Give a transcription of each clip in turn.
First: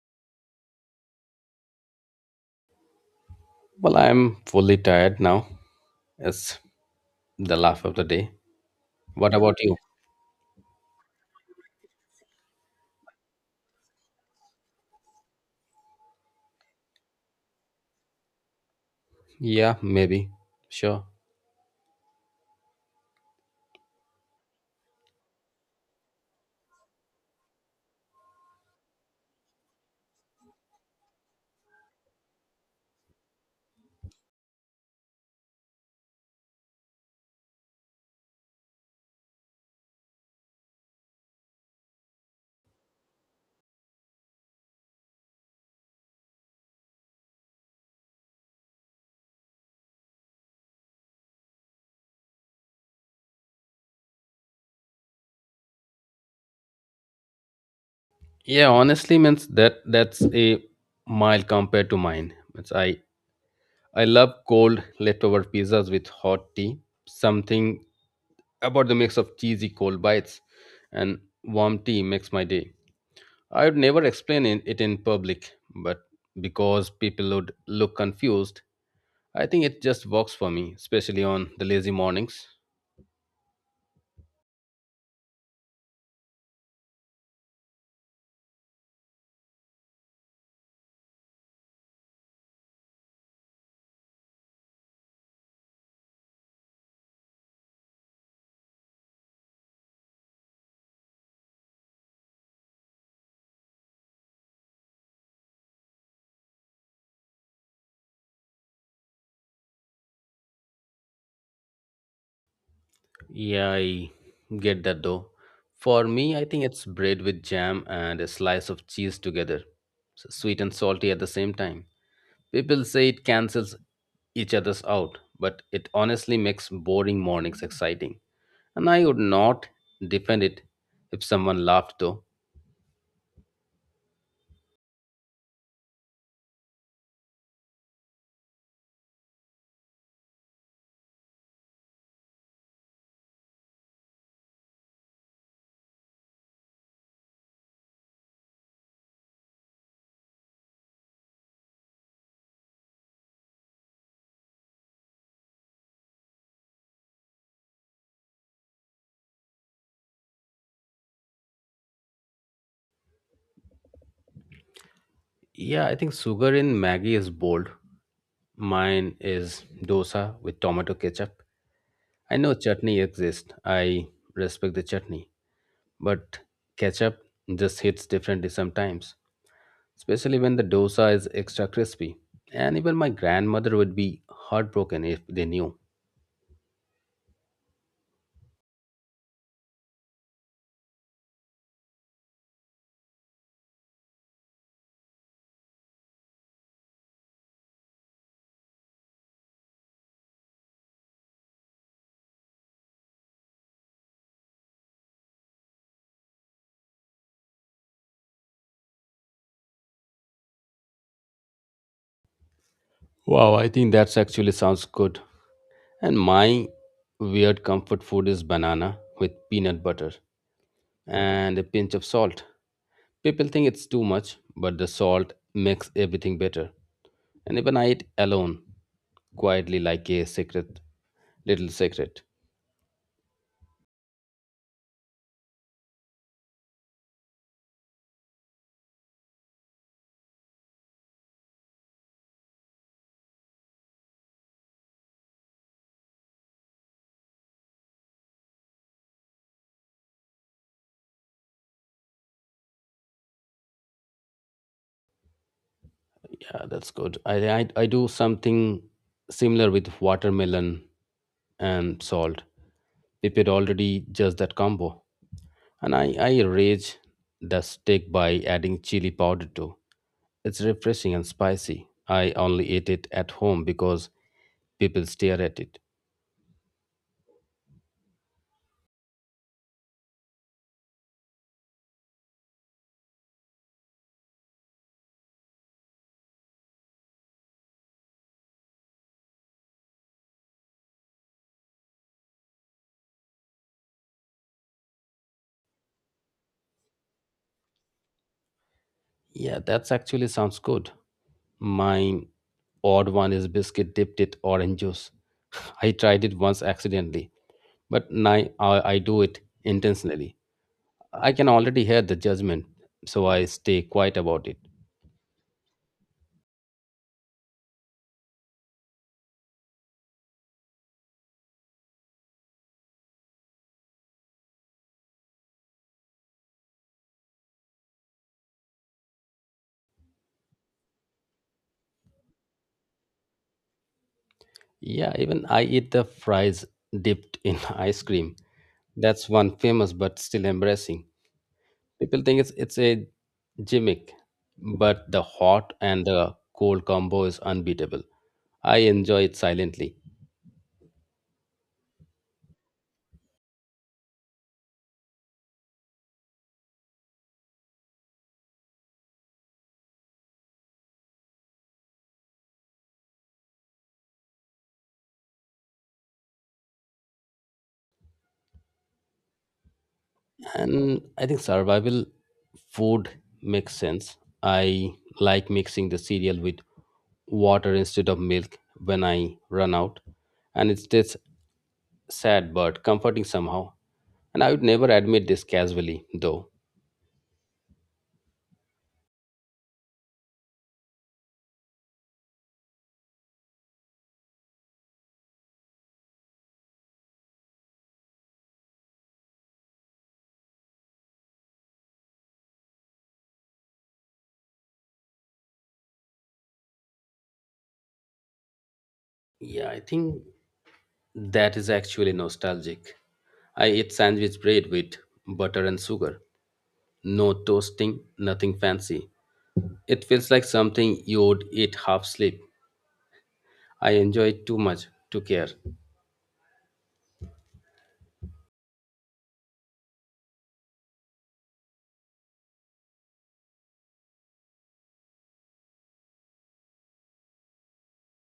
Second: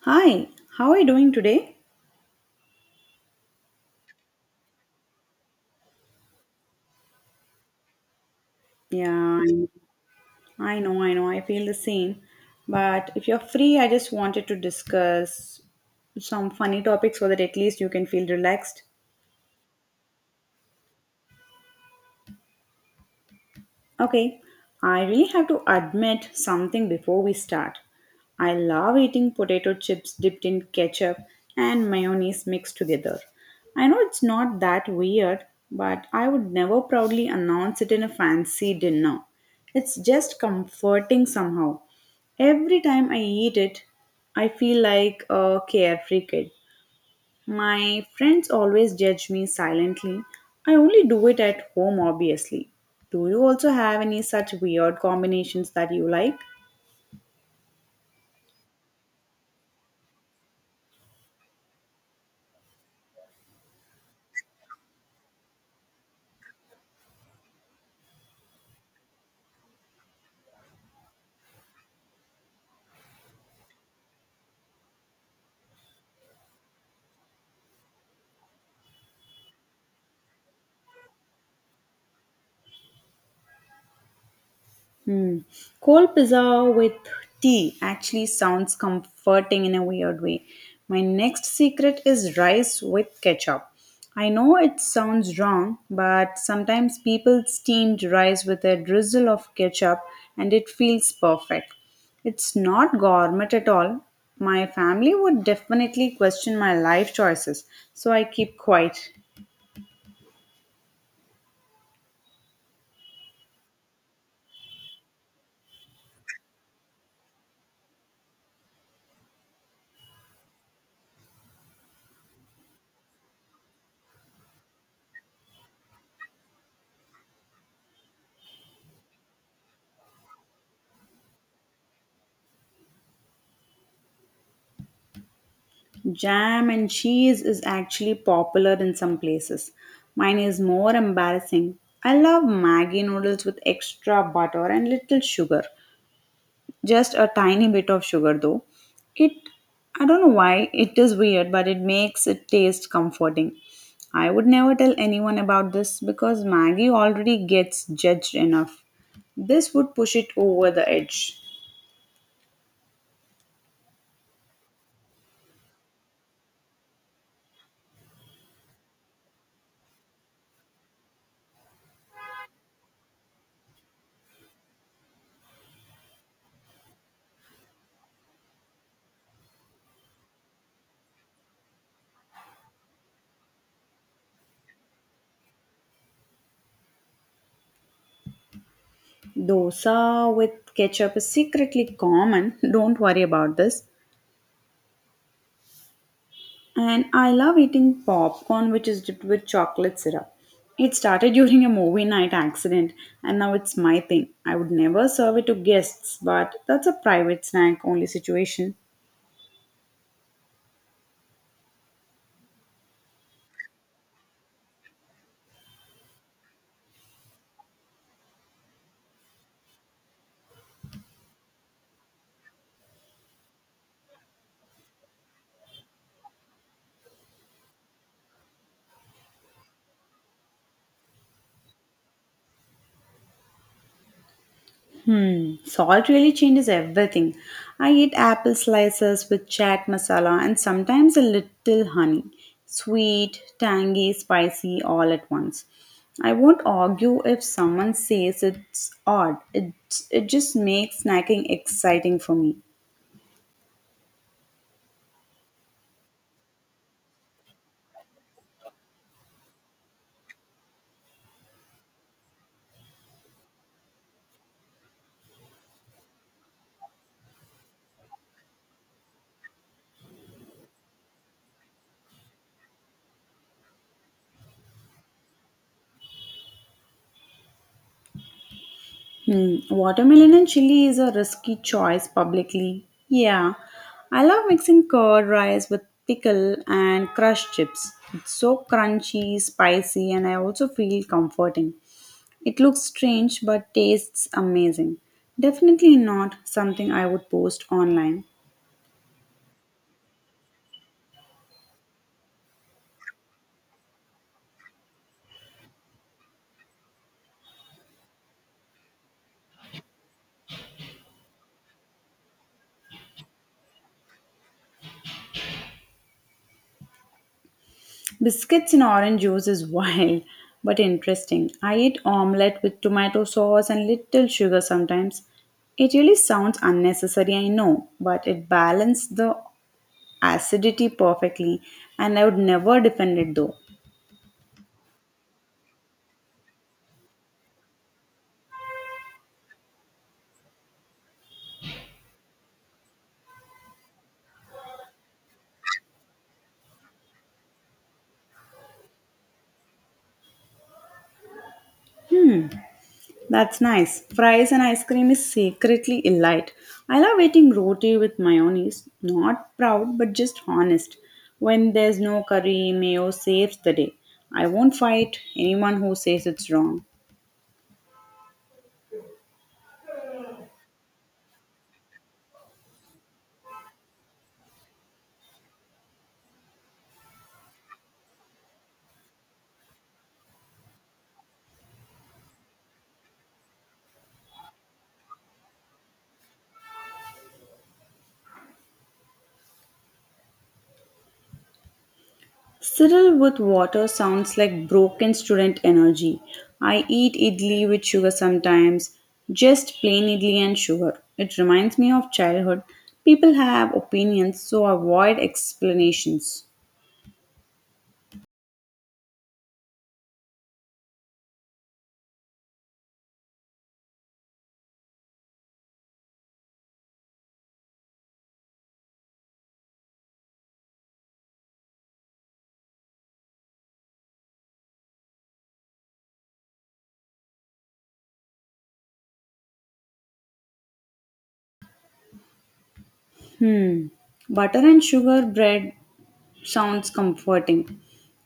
Hi, how are you doing today? Well, I'm fully tired now. It's the laugh of the day. What Yeah, about you? I know, I know, I feel the same. But if you're free, I just wanted to discuss some funny topics so that at least you can feel relaxed. Yeah, maybe. Sure. Okay, I really have to admit something before we start. I love eating potato chips dipped in ketchup and mayonnaise mixed together. I know it's not that weird, but I would never proudly announce it in a fancy dinner. It's just comforting somehow. Every time I eat it, I feel like a carefree kid. My friends always judge me silently. I only do it at home, obviously. Do you also have any such weird combinations that you like? Yeah, honestly, means that's a mild compared to mine. Means I love cold leftover pizzas with hot tea. Something about the mix of cheesy cold bites and warm tea makes my day. I would never explain it in public, but because people would look confused, I think it just works for me, especially on the lazy mornings. Hmm. Cold pizza with tea actually sounds comforting in a weird way. My next secret is rice with ketchup. I know it sounds wrong, but sometimes people steamed rice with a drizzle of ketchup and it feels perfect. It's not gourmet at all. My family would definitely question my life choices, so I keep quiet. Yeah, I get that though. For me, I think it's bread with jam and a slice of cheese together, so sweet and salty at the same time. People say it cancels each other's out, but it honestly makes boring mornings exciting. And I would not defend it if someone laughed though. Jam and cheese is actually popular in some places. Mine is more embarrassing. I love Maggi noodles with extra butter and little sugar. Just a tiny bit of sugar though. It I don't know why it is weird but it makes it taste comforting. I would never tell anyone about this because Maggi already gets judged enough. This would push it over the edge. Yeah, I think sugar in Maggie is bold. Mine is dosa with tomato ketchup. I know chutney exists. I respect the chutney. But ketchup just hits differently sometimes, especially when the dosa is extra crispy. And even my grandmother would be heartbroken if they knew. Dosa with ketchup is secretly common. Don't worry about this. And I love eating popcorn which is dipped with chocolate syrup. It started during a movie night accident and now it's my thing. I would never serve it to guests, but that's a private snack only situation. Wow, I think that's actually sounds good. And my weird comfort food is banana with peanut butter and a pinch of salt. People think it's too much, but the salt makes everything better. And even I eat alone, quietly like a secret, little secret. Hmm, salt really changes everything. I eat apple slices with chaat masala and sometimes a little honey. Sweet, tangy, spicy all at once. I won't argue if someone says it's odd. It just makes snacking exciting for me. Yeah, that's good. I do something similar with watermelon and salt. Pipit already just that combo. And I rage the steak by adding chili powder too. It's refreshing and spicy. I only ate it at home because people stare at it. Hmm, watermelon and chili is a risky choice publicly. Yeah, I love mixing curd rice with pickle and crushed chips. It's so crunchy, spicy, and I also feel comforting. It looks strange but tastes amazing. Definitely not something I would post online. Yeah, that's actually sounds good. My odd one is biscuit dipped in orange juice. I tried it once accidentally, but now I do it intentionally. I can already hear the judgment, so I stay quiet about it. Biscuits in orange juice is wild but interesting. I eat omelette with tomato sauce and little sugar sometimes. It really sounds unnecessary, I know, but it balances the acidity perfectly and I would never defend it though. Yeah, even I eat the fries dipped in ice cream. That's one famous but still embarrassing. People think it's a gimmick, but the hot and the cold combo is unbeatable. I enjoy it silently. That's nice. Fries and ice cream is secretly elite. I love eating roti with mayonnaise. Not proud, but just honest. When there's no curry, mayo saves the day. I won't fight anyone who says it's wrong. And I think survival food makes sense. I like mixing the cereal with water instead of milk when I run out. And it's just sad but comforting somehow. And I would never admit this casually, though. Cyril with water sounds like broken student energy. I eat idli with sugar sometimes, just plain idli and sugar. It reminds me of childhood. People have opinions, so avoid explanations. Yeah, I think that is actually nostalgic. I eat sandwich bread with butter and sugar. No toasting, nothing fancy. It feels like something you would eat half asleep. I enjoy it too much to care. Butter and sugar bread sounds comforting.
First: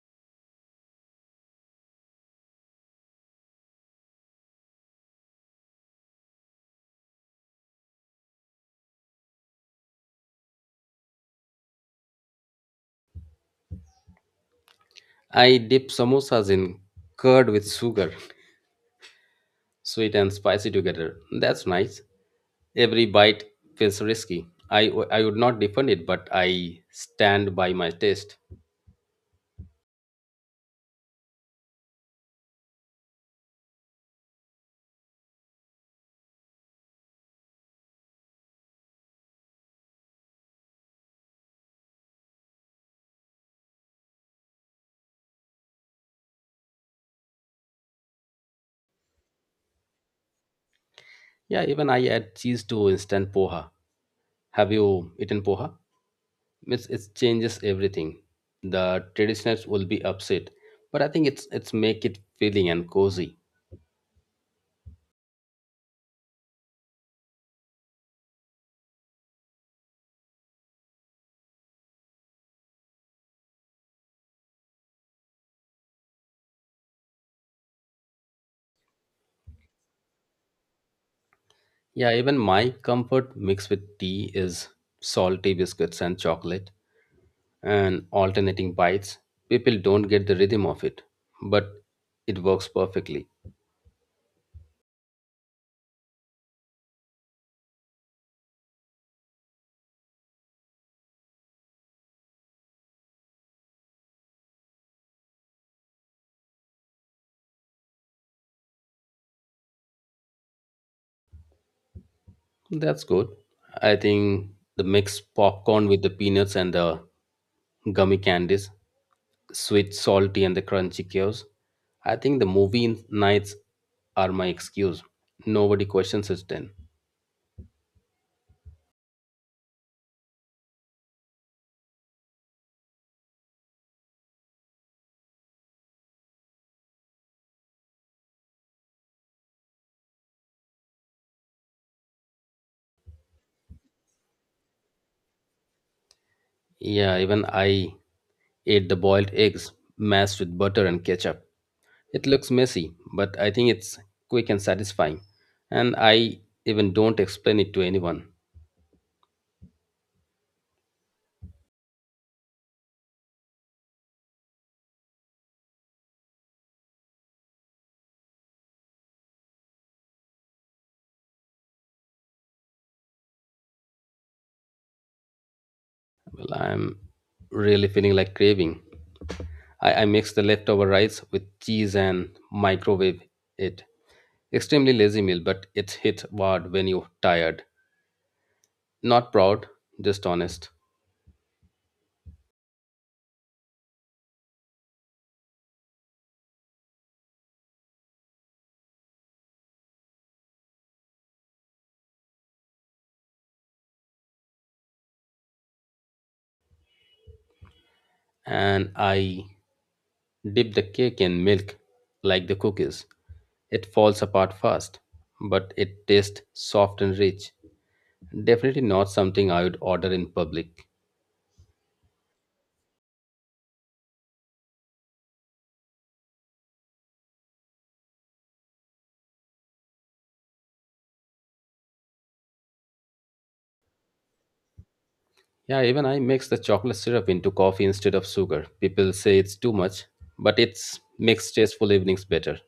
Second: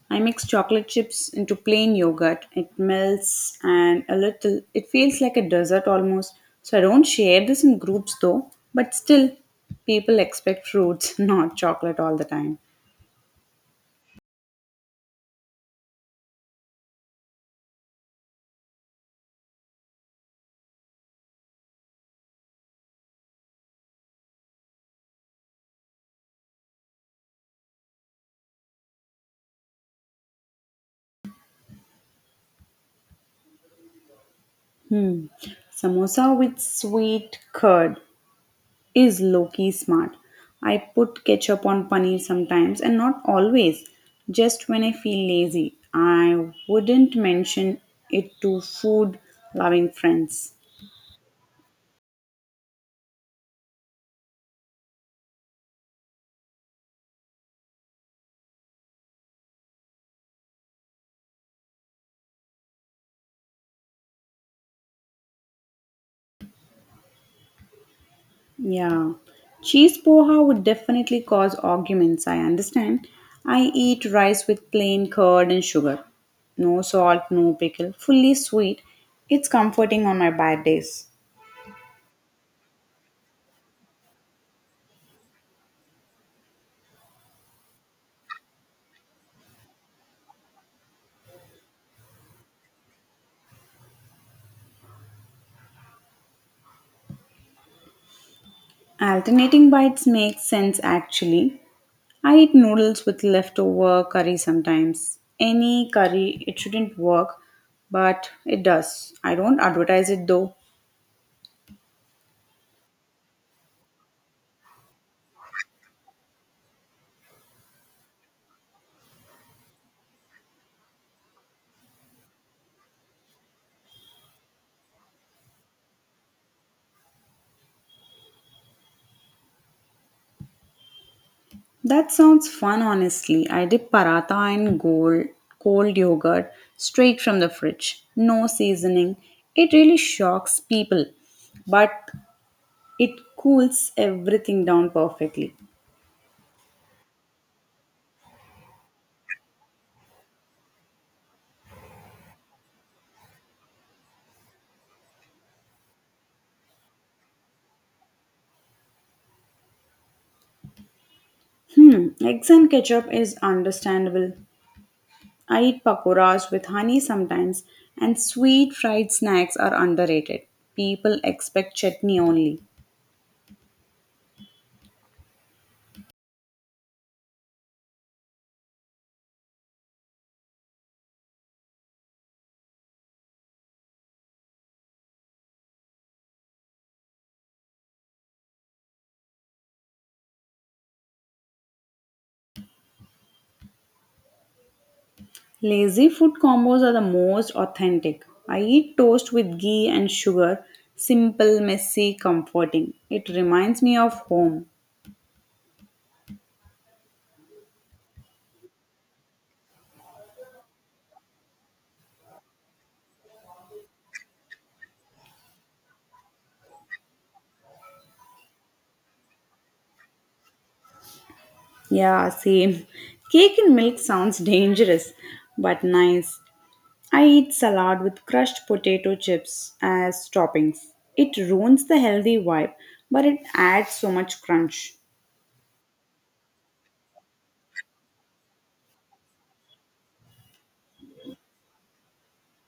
I mix chocolate chips into plain yogurt. It melts and a little, it feels like a dessert almost. So I don't share this in groups though, but still, people expect fruits, not chocolate all the time. I dip samosas in curd with sugar, sweet and spicy together. That's nice. Every bite feels risky. I would not defend it, but I stand by my taste. Hmm. Samosa with sweet curd is low key smart. I put ketchup on paneer sometimes and not always, just when I feel lazy. I wouldn't mention it to food loving friends. Yeah, even I add cheese to instant poha. Have you eaten poha? It's, it changes everything. The traditionalists will be upset, but I think it's make it filling and cozy. Yeah, cheese poha would definitely cause arguments, I understand. I eat rice with plain curd and sugar. No salt, no pickle, fully sweet. It's comforting on my bad days. Yeah, even my comfort mixed with tea is salty biscuits and chocolate and alternating bites. People don't get the rhythm of it, but it works perfectly. Alternating bites makes sense actually. I eat noodles with leftover curry sometimes. Any curry, it shouldn't work, but it does. I don't advertise it though. That's good. I think the mixed popcorn with the peanuts and the gummy candies sweet, salty, and the crunchy chaos. I think the movie nights are my excuse. Nobody questions it then. That sounds fun, honestly. I did paratha and cold yogurt straight from the fridge. No seasoning. It really shocks people, but it cools everything down perfectly. Yeah, even I ate the boiled eggs mashed with butter and ketchup. It looks messy, but I think it's quick and satisfying. And I even don't explain it to anyone. Hmm, eggs and ketchup is understandable. I eat pakoras with honey sometimes, and sweet fried snacks are underrated. People expect chutney only. Well, I'm really feeling like craving. I mix the leftover rice with cheese and microwave it. Extremely lazy meal, but it hits hard when you're tired. Not proud, just honest. Lazy food combos are the most authentic. I eat toast with ghee and sugar, simple, messy, comforting. It reminds me of home. And I dip the cake in milk like the cookies. It falls apart fast, but it tastes soft and rich. Definitely not something I would order in public. Yeah, same. Cake and milk sounds dangerous, but nice. I eat salad with crushed potato chips as toppings. It ruins the healthy vibe, but it adds so much crunch. Yeah, even I mix the chocolate syrup into coffee instead of sugar. People say it's too much, but it's makes tasteful evenings better.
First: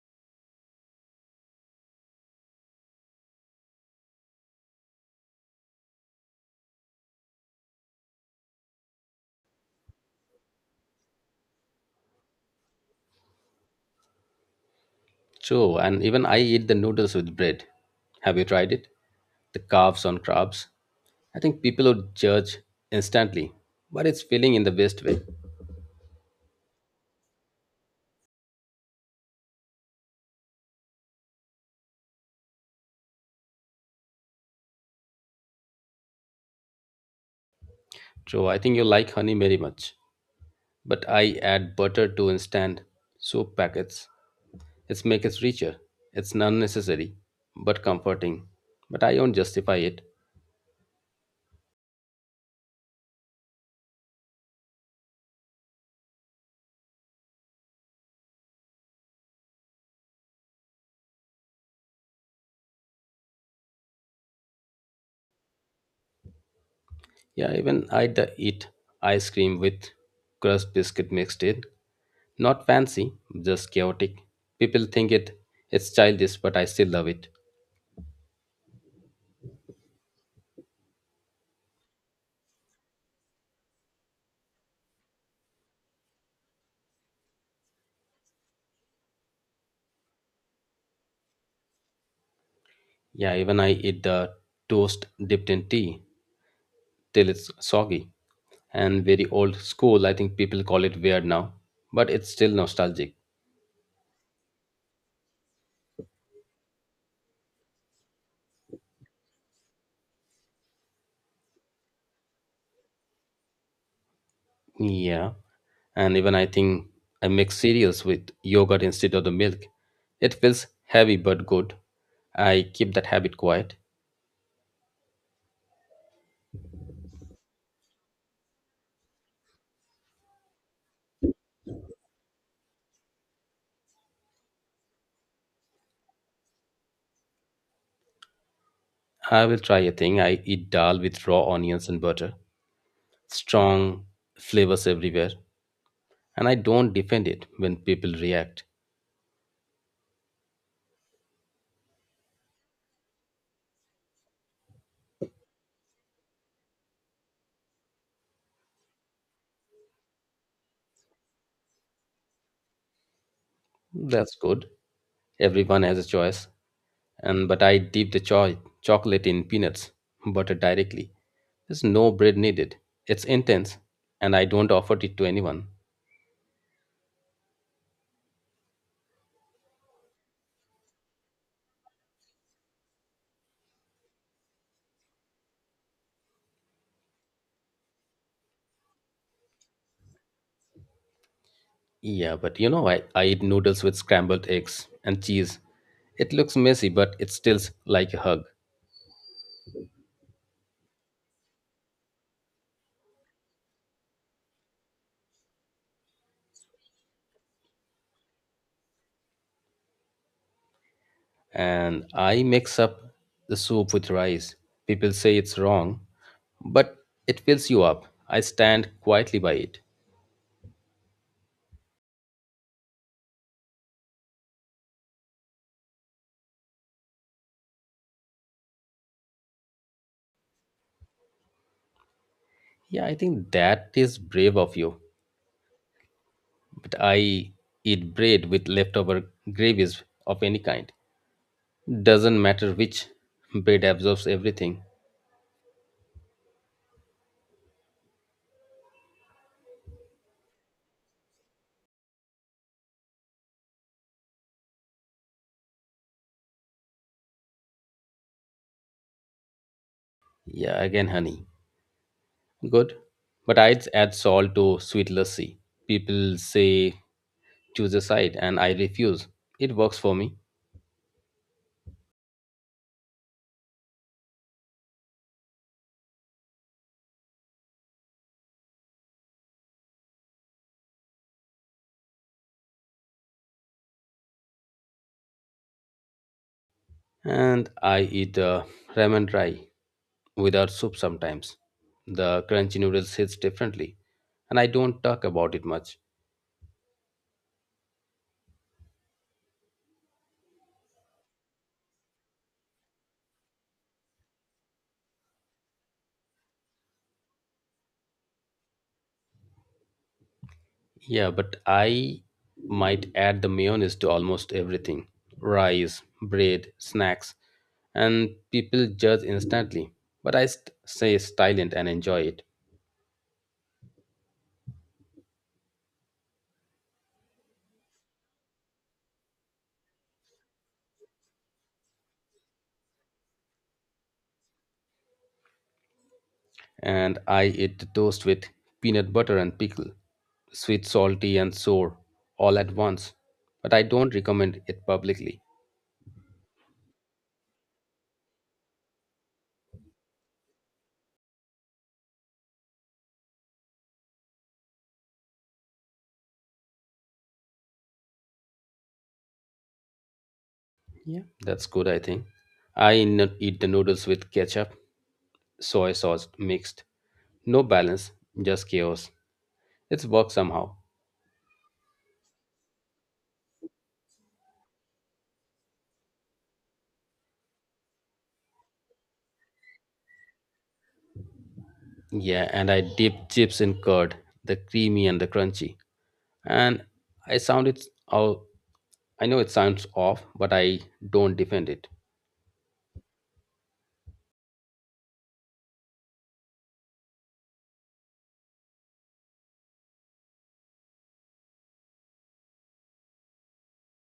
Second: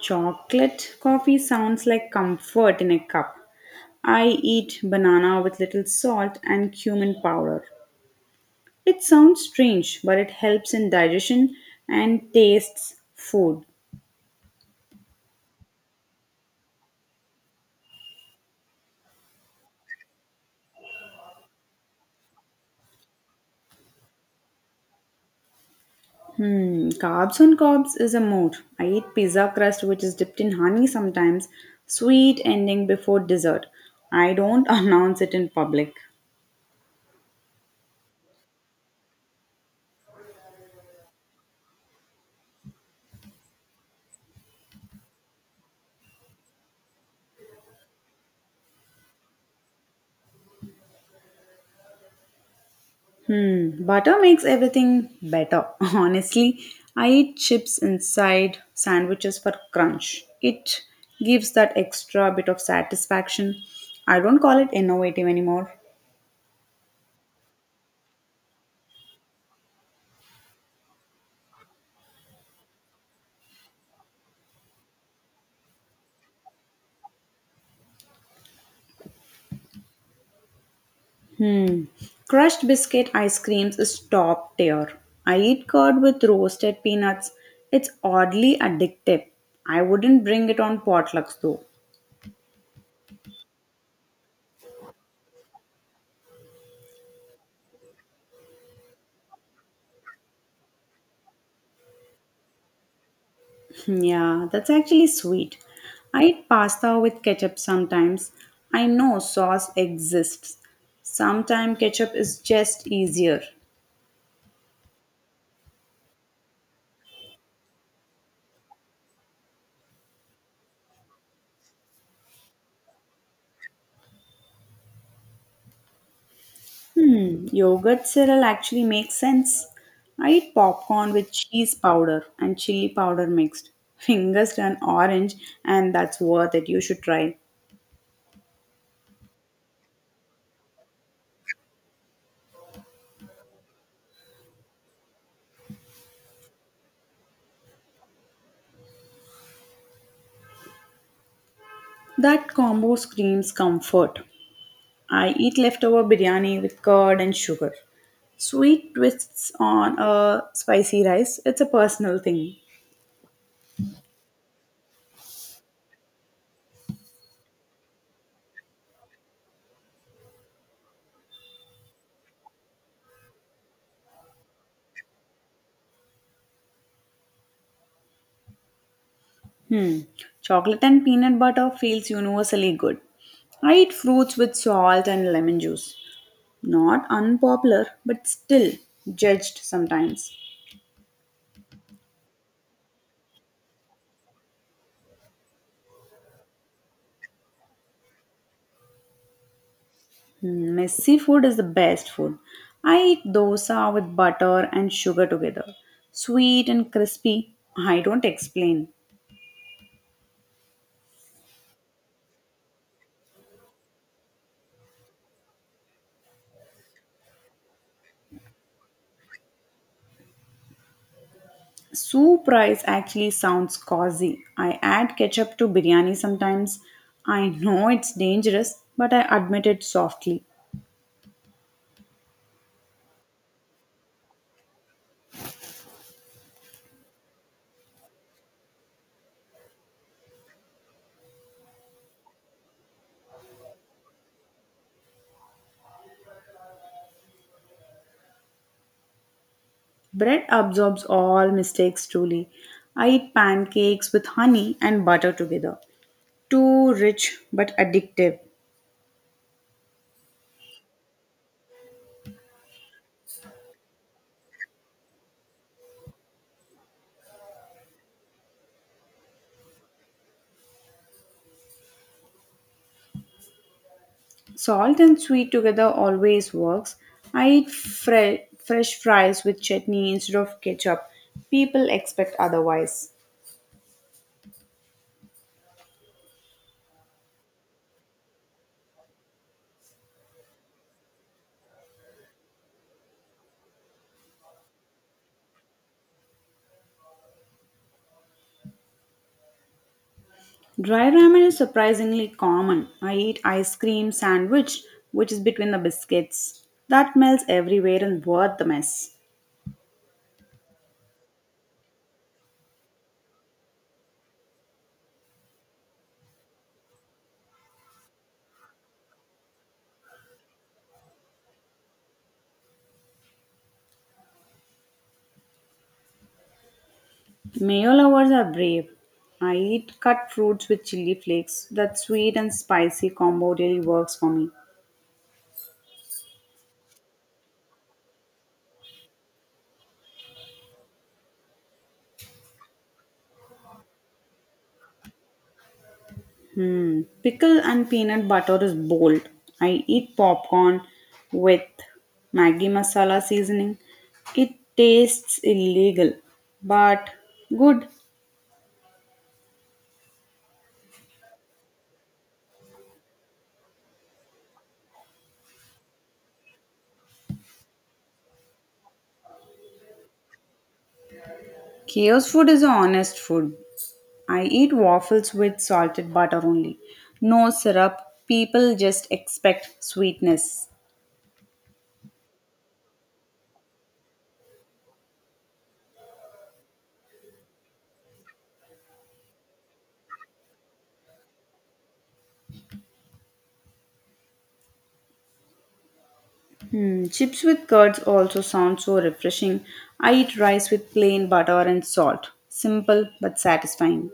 Chocolate coffee sounds like comfort in a cup. I eat banana with little salt and cumin powder. It sounds strange, but it helps in digestion and tastes food. True, and even I eat the noodles with bread. Have you tried it? The calves on crabs. I think people would judge instantly, but it's feeling in the best way. Hmm, carbs on carbs is a mood. I eat pizza crust which is dipped in honey sometimes, sweet ending before dessert. I don't announce it in public. True, I think you like honey very much, but I add butter to instant soup packets. It's make it richer. It's unnecessary, but comforting. But I don't justify it. Butter makes everything better. Honestly, I eat chips inside sandwiches for crunch. It gives that extra bit of satisfaction. I don't call it innovative anymore. Yeah, even I eat ice cream with crust biscuit mixed in. Not fancy, just chaotic. People think it's childish, but I still love it. Crushed biscuit ice creams is top tier. I eat curd with roasted peanuts. It's oddly addictive. I wouldn't bring it on potlucks though. Yeah, even I eat the toast dipped in tea till it's soggy and very old school. I think people call it weird now, but it's still nostalgic. Yeah, that's actually sweet. I eat pasta with ketchup sometimes. I know sauce exists. Sometimes ketchup is just easier. Yeah. And even I think I mix cereals with yogurt instead of the milk. It feels heavy but good. I keep that habit quiet. Yogurt cereal actually makes sense. I eat popcorn with cheese powder and chili powder mixed. Fingers turn orange, and that's worth it. You should try. I will try a thing. I eat dal with raw onions and butter. Strong flavors everywhere. And I don't defend it when people react. That combo screams comfort. I eat leftover biryani with curd and sugar. Sweet twists on a spicy rice, it's a personal thing. That's good. Everyone has a choice, and but I dip the chocolate in peanuts butter directly. There's no bread needed. It's intense, and I don't offer it to anyone. Chocolate and peanut butter feels universally good. I eat fruits with salt and lemon juice. Not unpopular, but still judged sometimes. Yeah, but you know, I eat noodles with scrambled eggs and cheese. It looks messy, but it stills like a hug. Hmm, messy food is the best food. I eat dosa with butter and sugar together. Sweet and crispy, I don't explain. And I mix up the soup with rice. People say it's wrong, but it fills you up. I stand quietly by it. Soup rice actually sounds cozy. I add ketchup to biryani sometimes. I know it's dangerous, but I admit it softly. Yeah, I think that is brave of you, but I eat bread with leftover gravies of any kind. Doesn't matter which bread absorbs everything. Bread absorbs all mistakes truly. I eat pancakes with honey and butter together. Too rich but addictive. Yeah, again, honey. Good. But I'd add salt to sweet lassi. People say choose a side, and I refuse. It works for me. Salt and sweet together always works. I eat fresh fries with chutney instead of ketchup. People expect otherwise. And I eat ramen dry without soup sometimes. The crunchy noodles hits differently, and I don't talk about it much. Dry ramen is surprisingly common. I eat ice cream sandwich, which is between the biscuits. That melts everywhere and worth the mess. Yeah, but I might add the mayonnaise to almost everything rice, bread, snacks, and people judge instantly. But I say silent and enjoy it. Mayo lovers are brave. I eat cut fruits with chili flakes. That sweet and spicy combo really works for me. And I eat the toast with peanut butter and pickle, sweet, salty, and sour all at once. But I don't recommend it publicly. Mm, pickle and peanut butter is bold. I eat popcorn with Maggi masala seasoning. It tastes illegal, but good. Yeah, that's good, I think. I eat the noodles with ketchup, soy sauce mixed. No balance, just chaos. It's work somehow. Chaos food is a honest food. I eat waffles with salted butter only. No syrup. People just expect sweetness. Yeah, and I dipped chips in curd, the creamy and the crunchy. And I sound it's out. I know it sounds off, but I don't defend it. Hmm, chips with curds also sound so refreshing. I eat rice with plain butter and salt. Simple but satisfying.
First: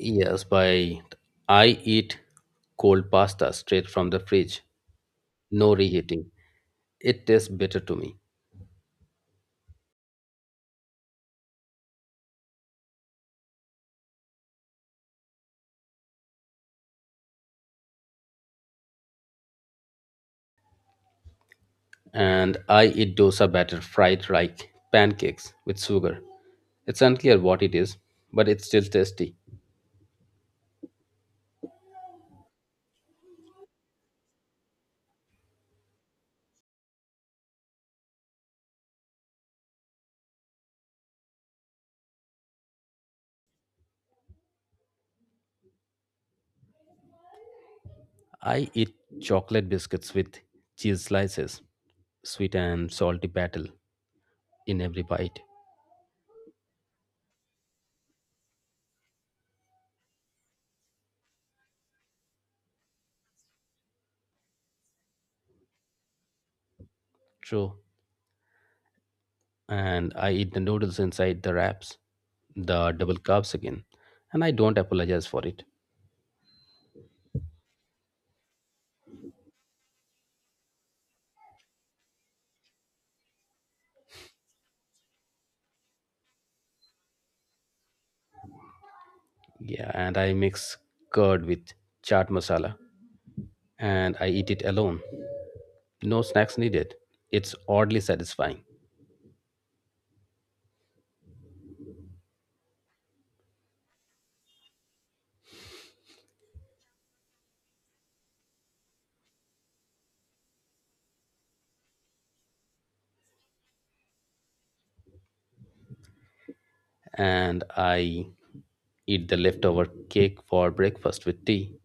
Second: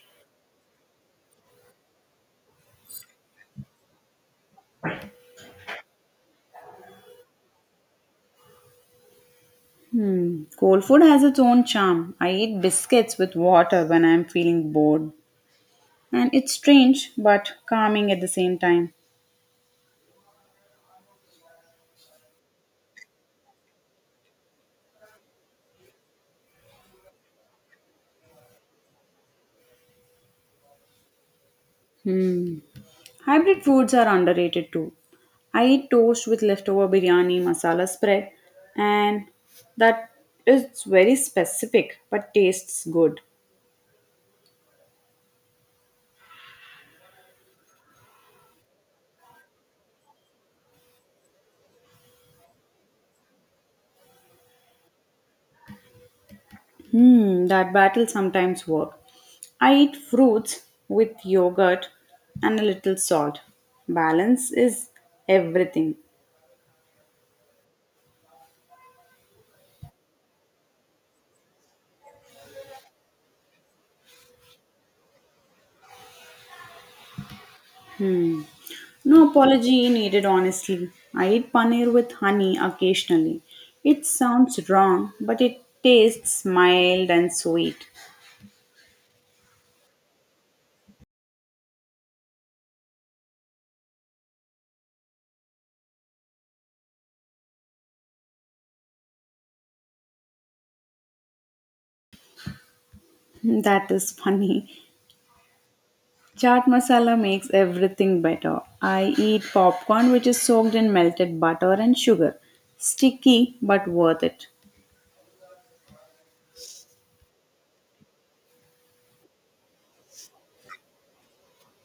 Yes, by I eat cold pasta straight from the fridge, no reheating. It tastes better to me. Hmm, cold food has its own charm. I eat biscuits with water when I am feeling bored. And it's strange but calming at the same time. And I eat dosa batter fried like pancakes with sugar. It's unclear what it is, but it's still tasty. Hybrid foods are underrated too. I eat toast with leftover biryani masala spread, and that is very specific but tastes good. I eat chocolate biscuits with cheese slices, sweet and salty battle in every bite. Hmm, that battle sometimes work. I eat fruits with yogurt and a little salt. Balance is everything. True. And I eat the noodles inside the wraps, the double carbs again. And I don't apologize for it. No apology needed, honestly. I eat paneer with honey occasionally. It sounds wrong, but it tastes mild and sweet. Yeah, and I mix curd with chaat masala. And I eat it alone. No snacks needed. It's oddly satisfying. That is funny. Chaat masala makes everything better. I eat popcorn which is soaked in melted butter and sugar. Sticky but worth it. And I eat the leftover cake for breakfast with tea.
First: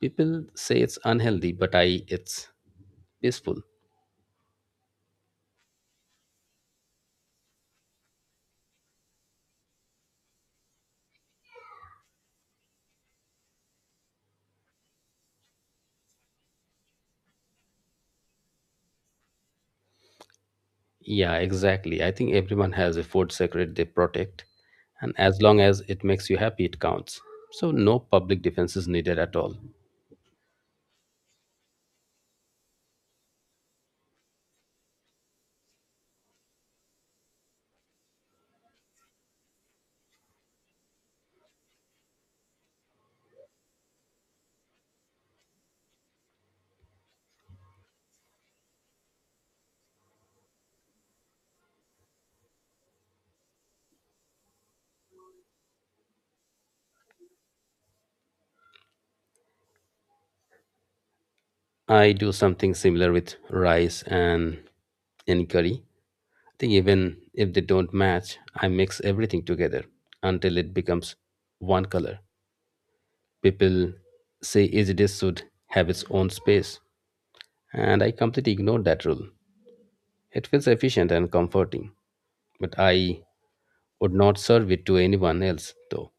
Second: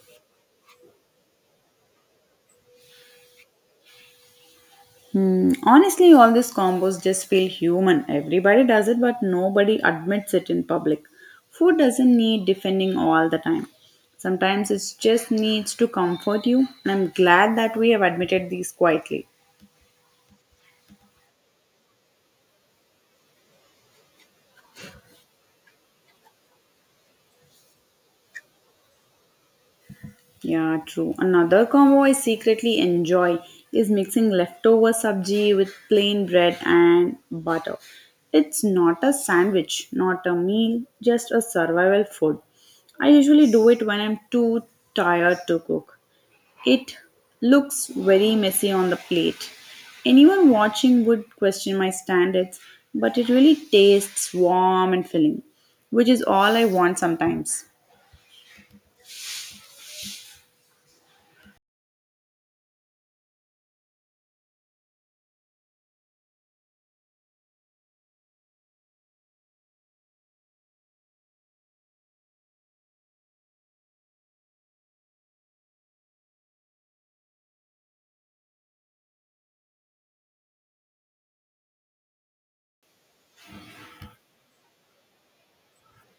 People say it's unhealthy, but I it's peaceful. Hmm. Honestly, all these combos just feel human. Everybody does it, but nobody admits it in public. Food doesn't need defending all the time. Sometimes it just needs to comfort you, and I'm glad that we have admitted these quietly. Yeah, exactly. I think everyone has a food secret they protect, and as long as it makes you happy, it counts. So, no public defense is needed at all. Yeah, true. Another combo I secretly enjoy is mixing leftover sabji with plain bread and butter. It's not a sandwich, not a meal, just a survival food. I usually do it when I'm too tired to cook. It looks very messy on the plate. Anyone watching would question my standards, but it really tastes warm and filling, which is all I want sometimes. I do something similar with rice and in curry. I think even if they don't match, I mix everything together until it becomes one color. People say each dish should have its own space, and I completely ignored that rule. It feels efficient and comforting, but I would not serve it to anyone else though.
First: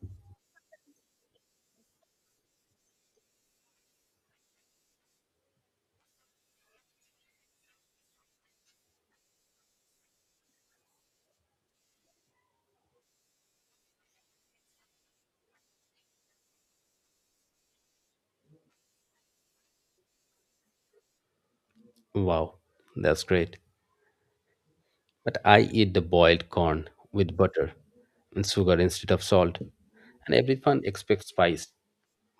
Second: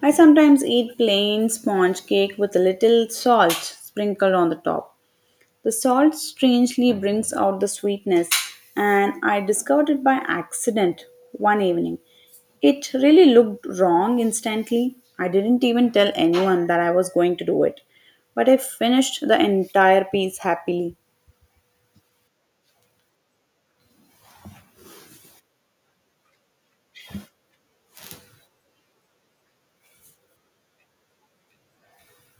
I sometimes eat plain sponge cake with a little salt sprinkled on the top. The salt strangely brings out the sweetness, and I discovered it by accident one evening. It really looked wrong instantly. I didn't even tell anyone that I was going to do it, but I finished the entire piece happily. Wow, that's great. But I eat the boiled corn with butter and sugar instead of salt. And everyone expects spice,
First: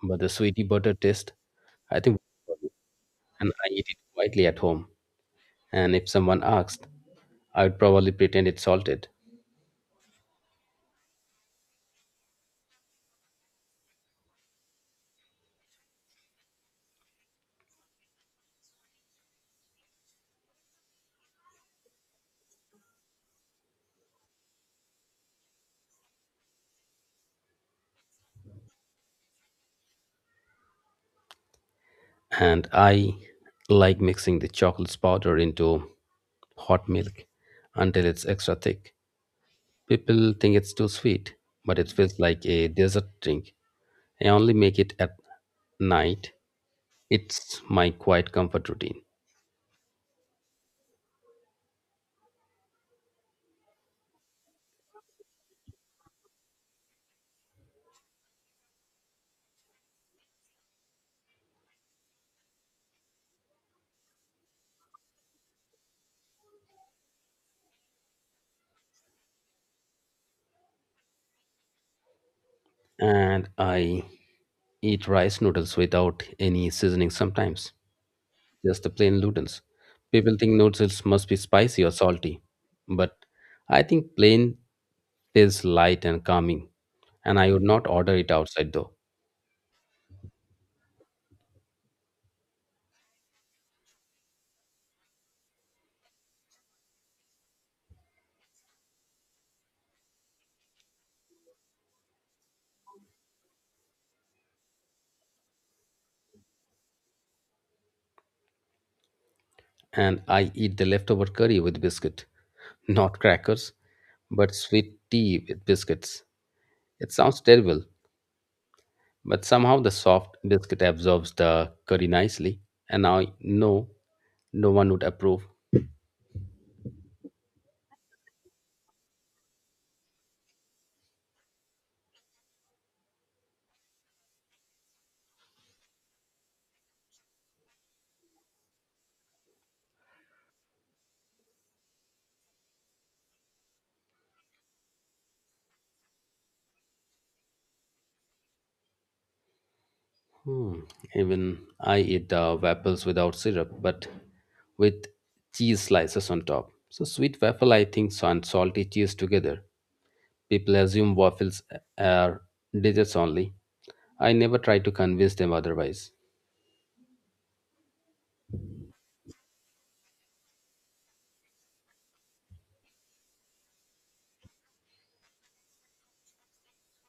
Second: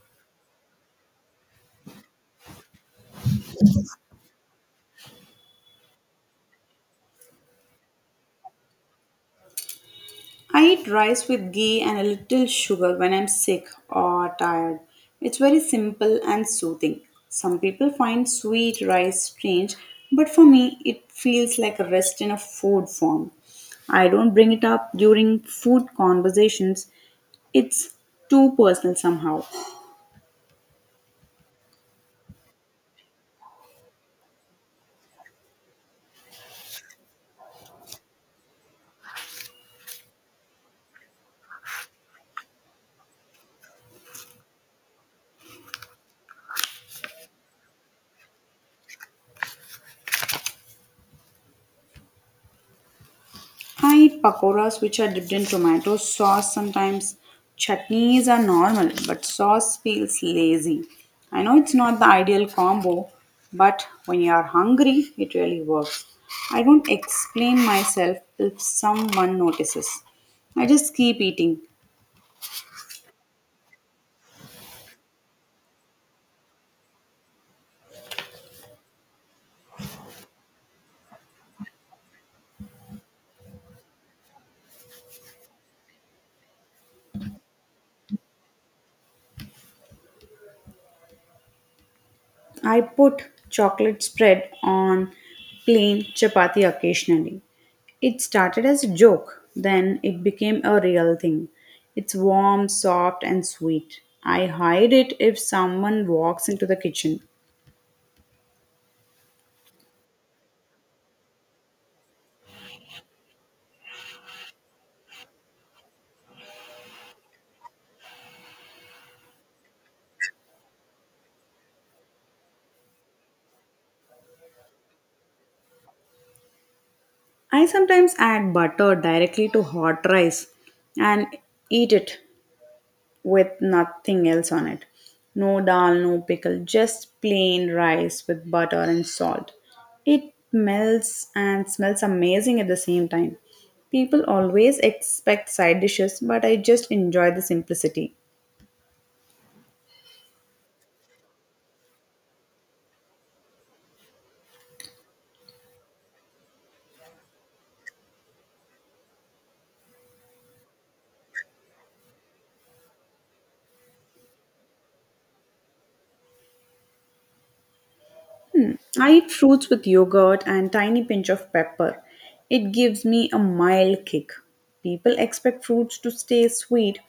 but the sweetie butter taste, I think, and I eat it quietly at home. And if someone asked, I would probably pretend it's salted. I eat rice with ghee and a little sugar when I'm sick or tired. It's very simple and soothing. Some people find sweet rice strange, but for me, it feels like a rest in a food form. I don't bring it up during food conversations, it's too personal somehow. And I like mixing the chocolate powder into hot milk until it's extra thick. People think it's too sweet, but it feels like a dessert drink. I only make it at night. It's my quiet comfort routine. I eat pakoras which are dipped in tomato sauce sometimes. Chutneys are normal, but sauce feels lazy. I know it's not the ideal combo, but when you are hungry, it really works. I don't explain myself if someone notices. I just keep eating. And I eat rice noodles without any seasoning sometimes, just the plain noodles. People think noodles must be spicy or salty, but I think plain tastes light and calming. And I would not order it outside though. I put chocolate spread on plain chapati occasionally. It started as a joke, then it became a real thing. It's warm, soft, and sweet. I hide it if someone walks into the kitchen. And I eat the leftover curry with biscuit, not crackers, but sweet tea with biscuits. It sounds terrible, but somehow the soft biscuit absorbs the curry nicely, and I know no one would approve. I sometimes add butter directly to hot rice and eat it with nothing else on it. No dal, no pickle, just plain rice with butter and salt. It melts and smells amazing at the same time. People always expect side dishes, but I just enjoy the simplicity. Hmm. Even I eat the waffles without syrup, but with cheese slices on top. So sweet waffle, I think, so and salty cheese together. People assume waffles are desserts only. I never try to convince them otherwise. I eat fruits with yogurt and tiny pinch of pepper. It gives me a mild kick. People expect fruits to stay sweet.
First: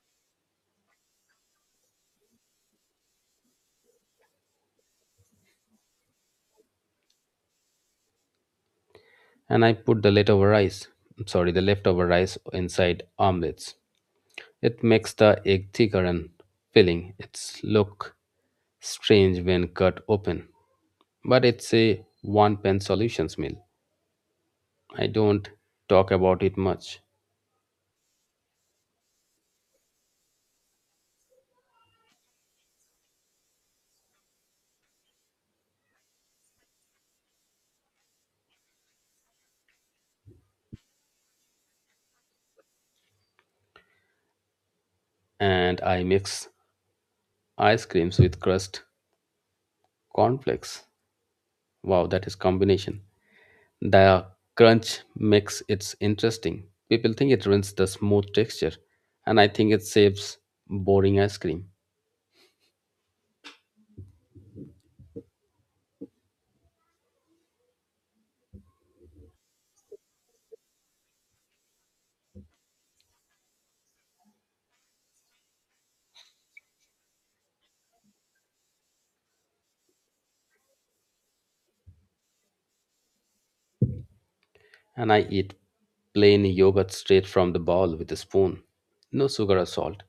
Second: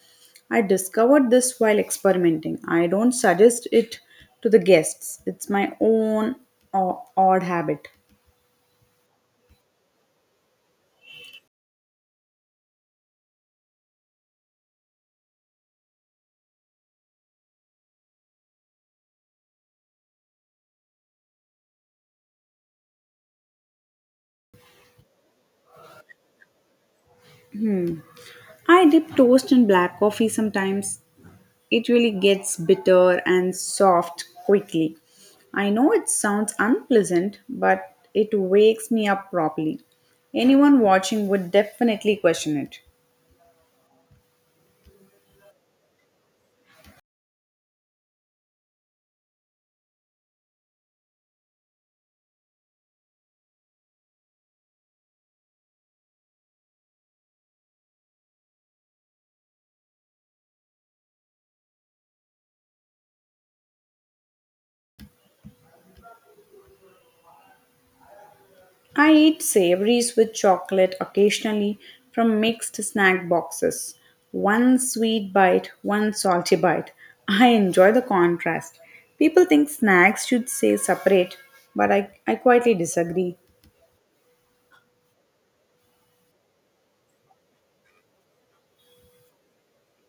I discovered this while experimenting. I don't suggest it to the guests. It's my own odd habit. And I put the leftover rice, sorry, the leftover rice inside omelets. It makes the egg thicker and filling. It's look strange when cut open, but it's a one pan solutions meal. I don't talk about it much, I dip toast in black coffee sometimes. It really gets bitter and soft quickly. I know it sounds unpleasant, but it wakes me up properly. Anyone watching would definitely question it. and I mix ice creams with crust cornflakes. Wow, that is combination. The crunch makes it interesting. People think it ruins the smooth texture, and I think it saves boring ice cream. I eat savories with chocolate occasionally from mixed snack boxes. One sweet bite, one salty bite. I enjoy the contrast. People think snacks should stay separate, but I quietly disagree. And I eat plain yogurt straight from the bowl with a spoon. No sugar or salt.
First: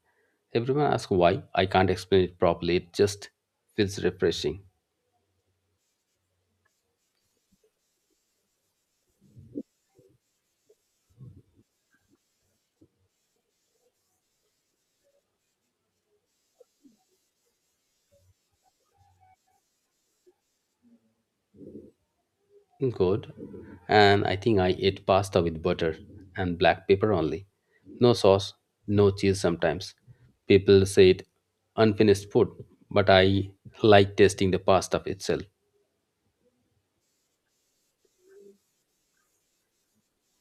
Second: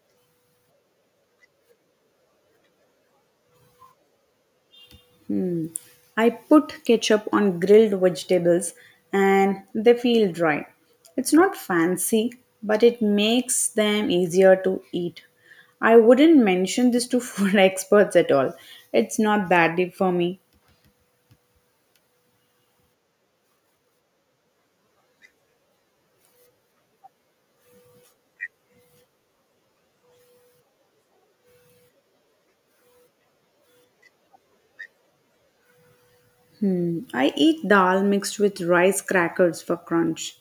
Everyone asks why. I can't explain it properly. It just feels refreshing. I put ketchup on grilled vegetables and they feel dry. It's not fancy, but it makes them easier to eat. I wouldn't mention this to food experts at all. It's not that deep for me. Good. And I think I eat pasta with butter and black pepper only. No sauce, no cheese sometimes. People say it unfinished food, but I like tasting the pasta itself. Hmm. I eat dal mixed with rice crackers for crunch.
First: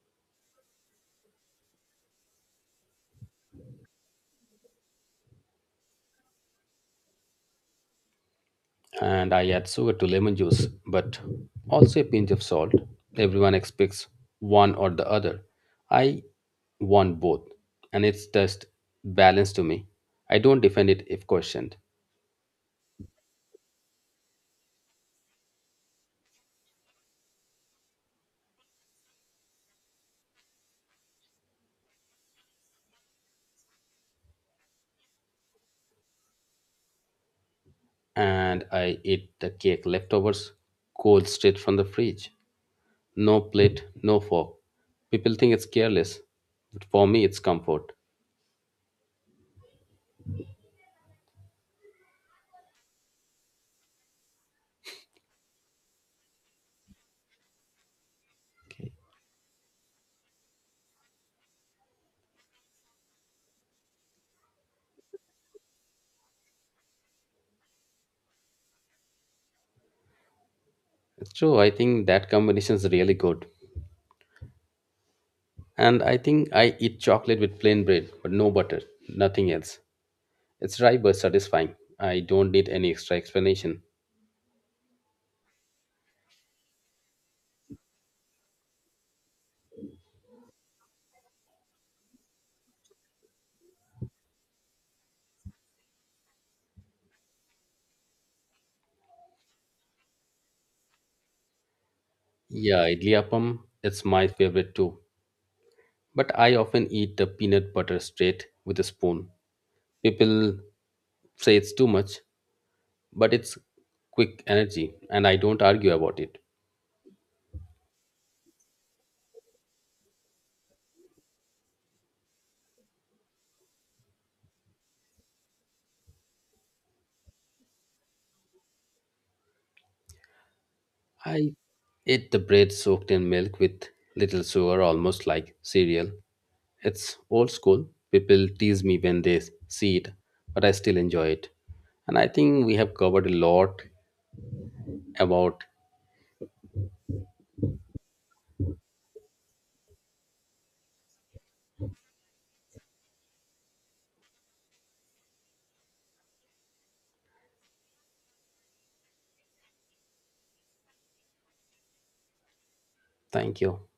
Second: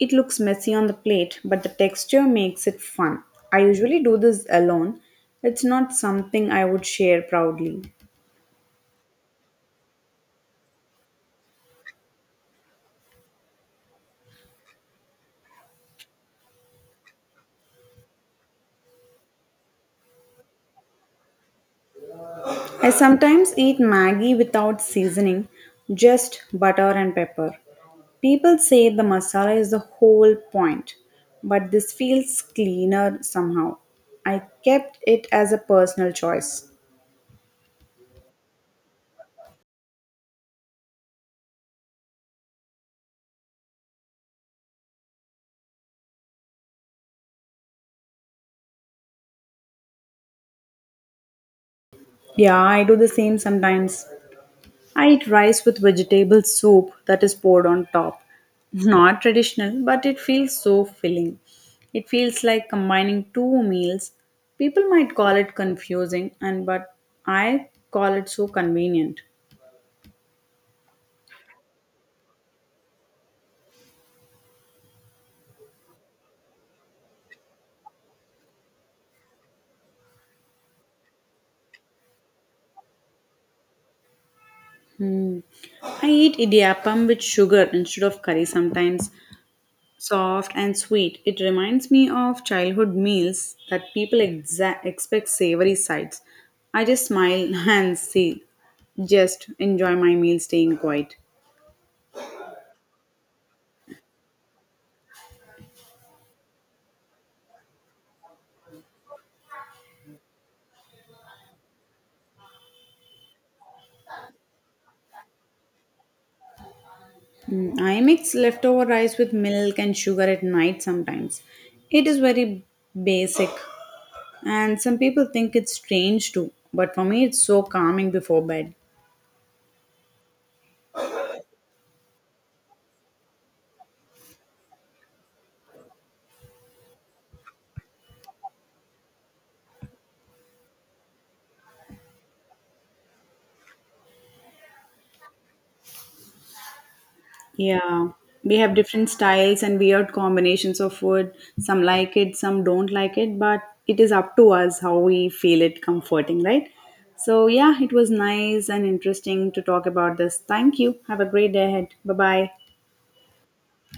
It looks messy on the plate, but the texture makes it fun. I usually do this alone. It's not something I would share proudly. And I add sugar to lemon juice, but also a pinch of salt. Everyone expects one or the other. I want both, and it's just balance to me. I don't defend it if questioned, I sometimes eat Maggie without seasoning, just butter and pepper. People say the masala is the whole point, but this feels cleaner somehow. I kept it as a personal choice. and I eat the cake leftovers cold straight from the fridge. No plate, no fork. People think it's careless, but for me, it's comfort. Yeah, I do the same sometimes. I eat rice with vegetable soup that is poured on top. Not traditional, but it feels so filling. It feels like combining two meals. People might call it confusing and but I call it so convenient. It's true. I think that combination is really good. And I think I eat chocolate with plain bread, but no butter, nothing else. It's dry but satisfying. I don't need any extra explanation. I eat idiyappam with sugar instead of curry sometimes. Soft and sweet, it reminds me of childhood meals that people expect savory sides. I just smile and say, just enjoy my meal staying quiet. Yeah, idli appam, it's my favorite too. But I often eat the peanut butter straight with a spoon. People say it's too much, but it's quick energy, and I don't argue about it. Mm, I mix leftover rice with milk and sugar at night sometimes. It is very basic, and some people think it's strange too, but for me, it's so calming before bed. I ate the bread soaked in milk with little sugar, almost like cereal. It's old school. People tease me when they see it, but I still enjoy it. And I think we have covered a lot about. Yeah, we have different styles and weird combinations of food. Some like it, some don't like it, but it is up to us how we feel it comforting, right? So, yeah, it was nice and interesting to talk about this. Thank you. Have a great day ahead. Bye bye. Thank you.